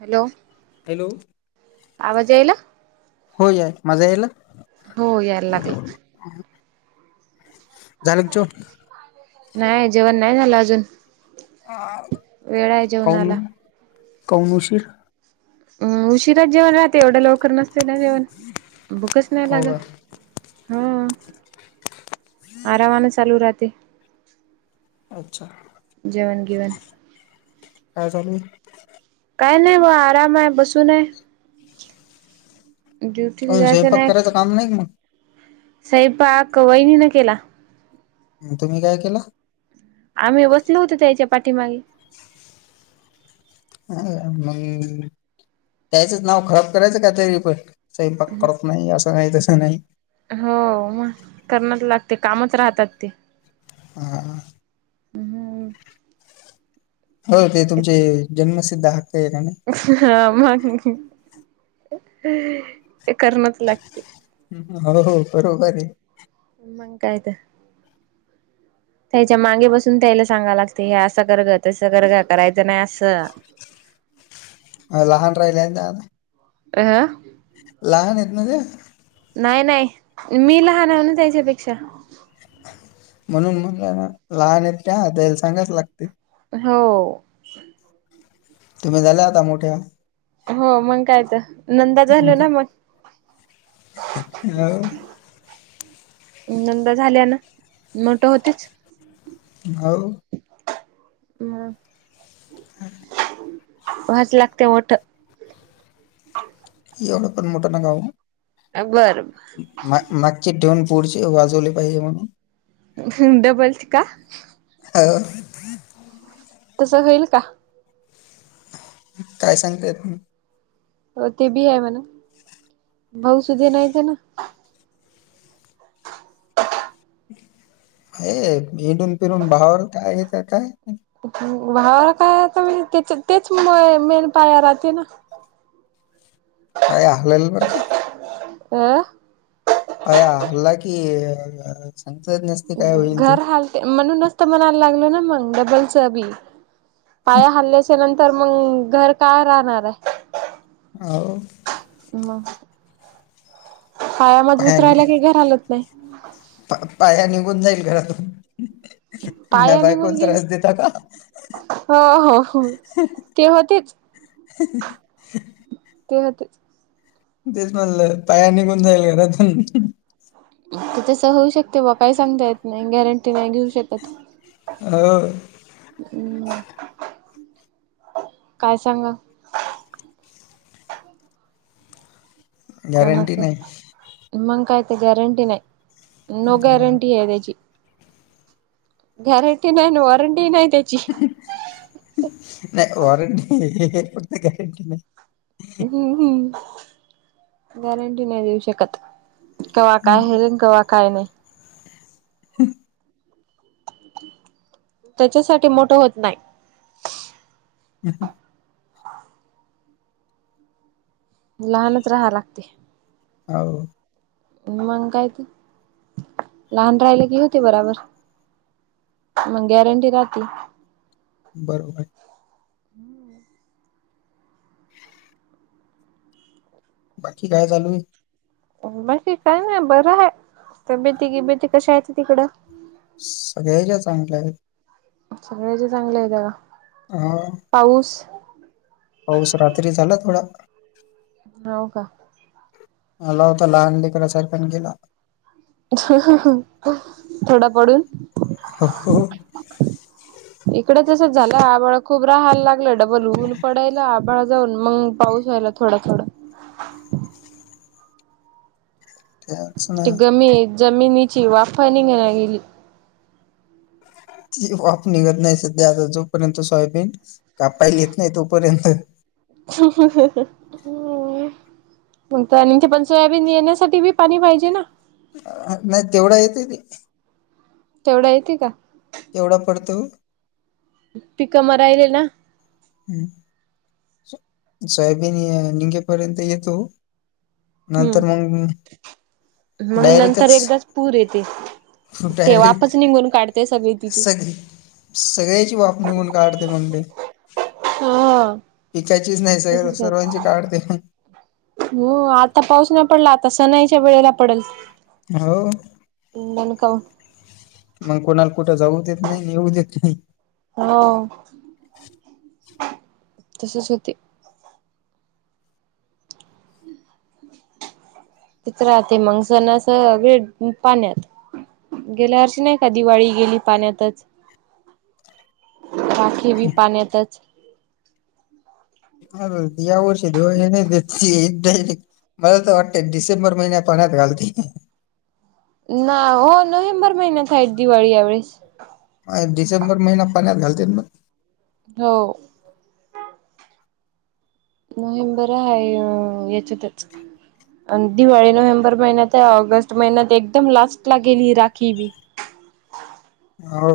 Hello hello आवाज यायला हो या माझा यायला हो यायला लागला झाल का जो नाही जेवण नाही झालं अजून वेळ आहे जेवणाला कौऊन कौऊन उशीर अं उशिराच जेवण राहते एवढ्या लवकर नसते ना जेवण भुकच नाही हो का लागत हां आरामाने चालू राहते अच्छा जेवण गिवण काय चालूय काय नाही बा आराम आहे बसून हाय ड्युटीला काऊन जायचं स्वयंपाक नाही करायचं काम नाही का सईपाक वहिनीन केला. म तुम्ही काय केला. आम्ही बसलो होतो त्यांच्या पाठीमागे मग ताईचच नाव खराब करायचं का तरीपण सईपाक करत नाही असं नाही तसं नाही. हो मग करनार लागते कामच राहतात ते आ हम्म हो ते तुमचे जन्मसिद्ध हक्क आहे ना हां मग ते करणच लागते. हो हो बरोबरे मंग कायत [inaudible] ताईच्या मांगे बसून ताईला सांगाव लागते हे असं कर गं तसं कर गं करायचं नाही असं. लहान राहील्या न त्या आता अं हं लहानेत ना त्या नाही नाही मी लहानउना त्याच्यापेक्षा म्हणून मंग लहान आहेत त्या त्यांला सांगावच लागते. हो तुम्ही झाल्या आता मोठ्या हो मंग कायत नंदा झाल्या ना मग हो नंदा झाल्या ना मोठं होतीच हाव म [unintelligible] भाज लागते ओठ एवढं पण मोठं नका होऊ बर ब मा मागची ठेऊन पुढची वाजवले पाहिजे म्हणून हम डबल ची का हाव तसं होईल का? काय सांगता येत नाई हो ते बी हाय म्हणा भाऊ सुधे नाहीचेना हे हिंडून फिरून भावर कायेत काय हम भावाला काय तुम्ही तेच तेच मेन पाया राहते ना पाय हालेल बर का अ पाया हल्ला कि अ सांगता येत नाइ. घर हालते म्हणूनच त म्हणाला लागल ना मग डबलच बी पाया हाल्याच्या नंतर तर मग घर काय राहणाराय. आव मग पाया मजबूत राहिला काही घर हलत नाही. पा पाया निघून जाईल घरातून मा पाया निघून बायकोला गेला त्रास देता का? हो हो ते होतेच. ह [unintelligible] ते होतेच. तेच म्हणलं बाहेर निघून जाईल घरातुन. ते तसं होऊ शकते बा काही सांगता येत नाही गॅरंटी नाही घेऊ शकत. हो. हम्म, काय सांगा. कोणाच गॅरंटी नाही मग काय तर गॅरंटी नाही. नो अं, गॅरंटी आहे त्याची गॅरंटी नाही, वॉरंटी नाही त्याची. नाही वॉरंटी हे फक्त गॅरंटी नाही. हम्म, हम्म, गॅरंटी नाही देऊ शकत. कवा काय हेरिन, कवा काय नाही. हम्म. त्याच्यासाठी मोठं होत नाही. ह हं. लहानच राहा लागते. हाव. मग कायत लहान राहिले की होते बराबर. मग गॅरंटी राहती. बरोबर. बाकी काय चालू आहे? बाकी काय नाही बरं आहे. तब्येती, गिबेती कशा आहेत तिकड? सगळ्याच्या चांगल्या आहेत. सगळ्याचे चांगले आहेत त्या का? हा, आ.. पाऊस. पाऊस रात्री झाला थोडा. हाव का. मला होता लहान लेकरा सारखा अन गेला. थोडा पडून. हो. इकड तसं झाल आभाळ खूप राहायला लागलं डबल ऊन पडायल ळा जाऊन मग पाऊस आला थोडा, थोडा. त्याच ना गमी जमिनीची वाफर ही निघना गेली. प निघत नाही सध्या आता जोपर्यंत सोयाबीन कापायला येत नाही तोपर्यंत. ह. [unintelligible] पण सोयाबीन येण्यासाठी बी पाणी पाहिजेना. नाही तेवढा येते की. तेवढा येतेका? एवढा पडतो. पिकं मराहिले ना. ह सोयाबीन निगेपर्यंत येतो. नंतर हम्म मग मग नंतर डायरेक्टच एकदाच पूर येते. ते डायरेक्ट वापच निघून काढते सगळीतिची. सगळी सगळ्याची वाफ निघून काढते मग ते. हा. पिकायचीच नाही सग तसच कर सर्वांची काढते. हो आता पाऊस नाही पडला आता सणाईच्या वेळेला पडल. हो नन काव मग कोणाला कुठं जाऊ देत नाही येेऊ देत नाही हो तसच होते तच राहते मग सणस सगळे पाण्यात गेल्या हरशी नाही का दिवाळी गेली पाण्यातच राखे बी पाणीत ह या वर्ष दिवान द मला तर वाटत डिसेंबर महिन्या पाण्यातत घालते ना हो नोव्हेंबर महिना्यात आहेत दिवाळी यावळेस आणि डिसेंबर महिना पाण्यात घालत मग हो नोव्हेंबर आहे अ याची त्याच दिवाळी नोव्हेंबर महिन्यात ऑगस्ट महिन्यात एकदम लास्ट ला गेली राखी बी हो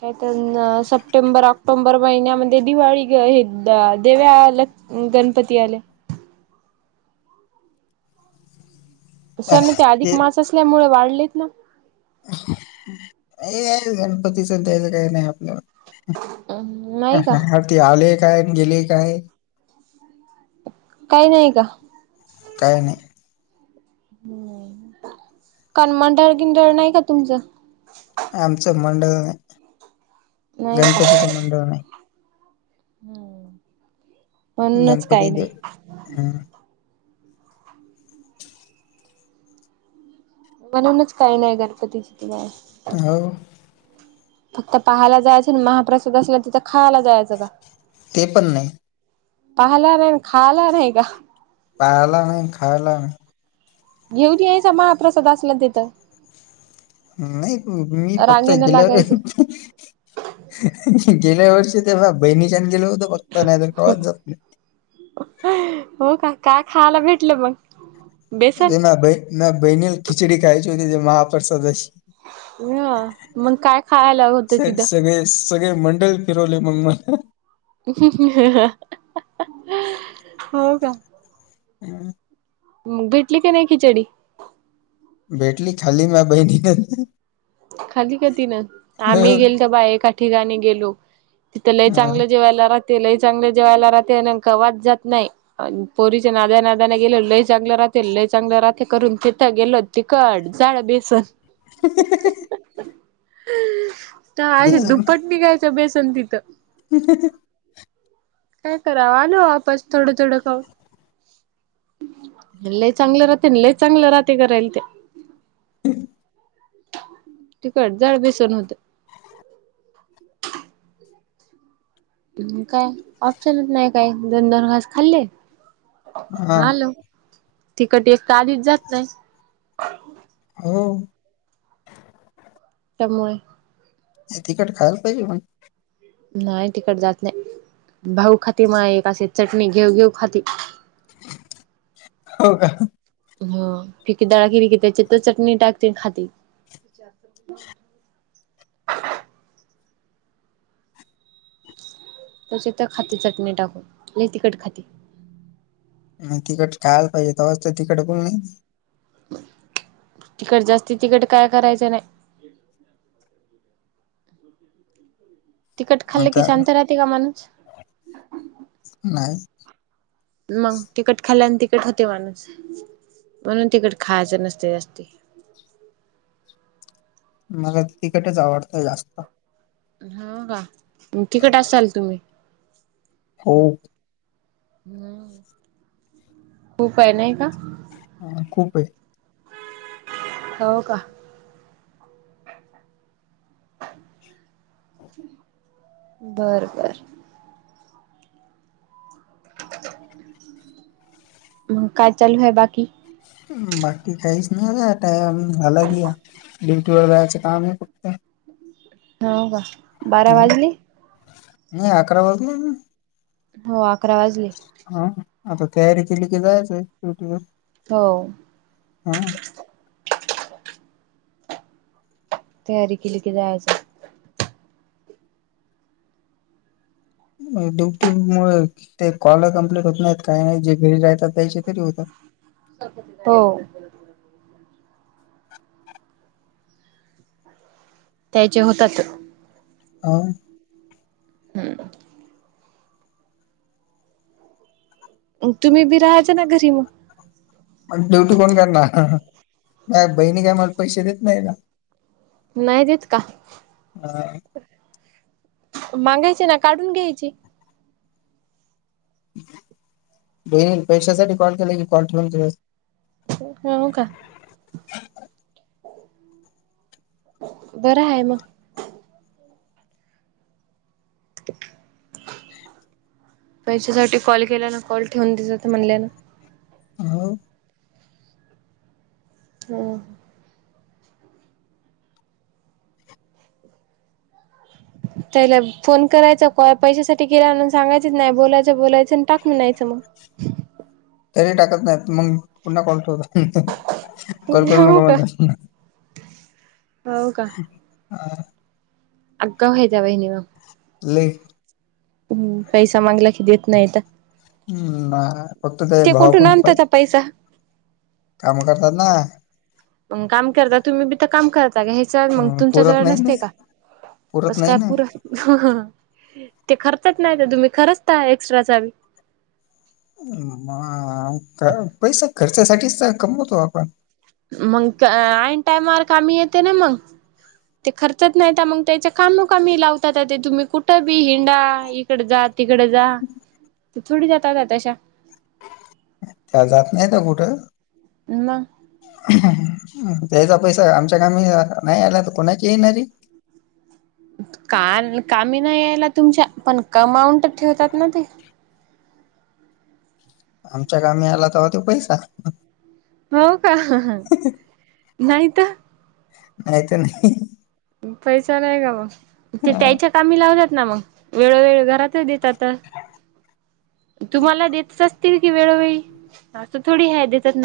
काय तर सप्टेंबर ऑक्टोंबर महिन्यामध्ये दिवाळी हे देव्याला गणपती आले सर ना ते अधिक मास असल्यामुळे वाढलेत ना हे आहे गणपतीच द्याच काय नाही आपल्याला नाही का ह ते आले काय गेले काय ह काही नाही का काही नाही कनमडळ किंडळ नाही का तुमचं आमचं मंडळ नाही नाही का गणपतीचं मंडळ नाही हम्म गणपती ते हम म्हणूनच काही नाही गणपतीची तमस हो फक्त पहायला जायचं ना महाप्रसाद असला तिथं खायला जायचं का ते पण नाही पाहिला नाही खाला नाही का पाहिला नाही खायला नाही घेऊन यायचा महाप्रसाद असला तथं नाही मी फक्त रांगेन गेल लागायचं. गेल्या वर्षी ते बहिणीच्यान गेलं होतं फघत नाही तर कळत जात नाही हो का काय खायला भेटलं मग बेसन? अरे म ब म बहिनीला खिचडी खायची होती ते ज महाप्रसादची ह मग काय खायला होतं स तिथं सगळे सगळे मंडळ फिरवले मग मला हो का हम् भेटली की नाही खिचडी भेटली खाली म बहीणीन खाली क ती ना हो आम्ही गेल तर बा एका ठिकाणी गेलो तिथं लई चांगलं जेवायला राहते लई चांगलं जेवायला राहते नेमकं वास जात नाही पोरीच्या नाद्या नादने गेल लय चांगलं राहते लय चांगलं राहते करून तिथं गेलो तिकट जाळ बेसन [unintelligible] य दुप्पटणीघायचं बेसन तिथं [inaudible] काय करावा आलो वापस थोडं थोडं खाऊन लय चांगलं राहते लय चांगलं राहते करायल ते तिकट जाळ बेसून होत. काय ऑप्शनच नाही काय दोन दोन घास खाल्ले हा. हा आलो. तिकट एक तर आधीच जात नाही. हो त्यामुळे तिकट खायला पाहिजे पण नाही तिकट जात नाही भाऊ खाती मग एक असे चटणी घेऊ घेऊ खाती. हो का हो फेकी डाळ केली कि त्याच्यातच चटणी टाकते खाती. [inaudible] त्याचीतच खाती चटणी टाकू लय तीखट खाती. आणि तिकट खायला पाहिजे तवच तर तिकीट बोलणे तिकट जास्तीत तिकट काय करायचं नाही तिकट मग खाल्ले की का शांत राहते का माणूस नाही मग तिकट खाल्ल्यान तिकट होते माणूस म्हणून तिकट खायचं नसते जास्त. मला तिकटच आवडतं जास्त. हो का तिकट असाल तुम्ही हो हम् खूप आहे नाही का हा खूप आहे. हो का बरबर मग काय चालू आहे बाकी बाकी काहीच नाही आता टम हलागि जायचं काम आहे फक्त [unintelligible] हो का बारा हम वाजले नाही अकरा वाजले ना हो अकरा वाजले हा आता तयारी केली की जायचंय ड्यूटीवर हो. हा तयारी केली की जायचं. ड्युटी मु ते कॉल कमप्लीट होत नाहीत काही नाही जे घरी राहतात त्यायचे तरी होतात. हो. त्याचे होतात. ह हम तुम्ही बी राहायच ना घरी मग मण ड्युटी कोण करणार बहिणी काय मला पैसे देत नाही ना नाहीत येत का ह मागायची ना काढून घ्यायची बेन पैशासाठी कॉल केला की कॉल ठेवून दिस हो का बरं आहे मग पैशसाठी कॉल केला ना कॉल ठेवून दिस तर म्हणल्या ना- हो हा त्याला फोन करायचा कॉल पैशासाठी गेला म्हणून सांगायच नाही बोलायचं बोलायचं आणि टाकून नयचं मग-, तरी टाकत नाहीत मग पुन्हा कॉल होत. हो का हो का हा आग हय जाव हनिमम लइ ह् पैसा मागला की देत नाही तर हम् बा ते कुठून आणबताचा पैसा काम करतात ना मग काम करता तुम्ही बी तर काम कर सग हे चळ मग अं, तुमच्या पुरत जवळ नाही ना नसते का पुरत कसं नाही काय ना पुर ते खर्चच नाही तर तुम्ही खरचता एक्स्ट्रा चा म पैसा खर्चासाठीच तर कमवतो आपण मग न टायमार कामी येते ना मग ते खर्चत नाही मग त्याच्या कामोकामी लावतात ते तुम्ही कुठं बी हिंडा तिकड जा तिकड जा तर थोडी जातातात तशा त्या जात नाही का कुठं ना त्याचा पैसा आमच्या काामी नाही आला तर कोणाची येणारी का कामी नाही यायला तुमच्या पण कमाऊंट ठेवतात ना ते आमच्या कामी आला तरव तो पैसा हो का नाही तर नाहीयत नाही. पैसा नाही का मग ते त्यायच्या कामी लावल्यात ना मग वेळोवेेळ घरात द आता तुम्हाला देत असतील. वेळोवेेळी अस थोडी ह देतात नाही.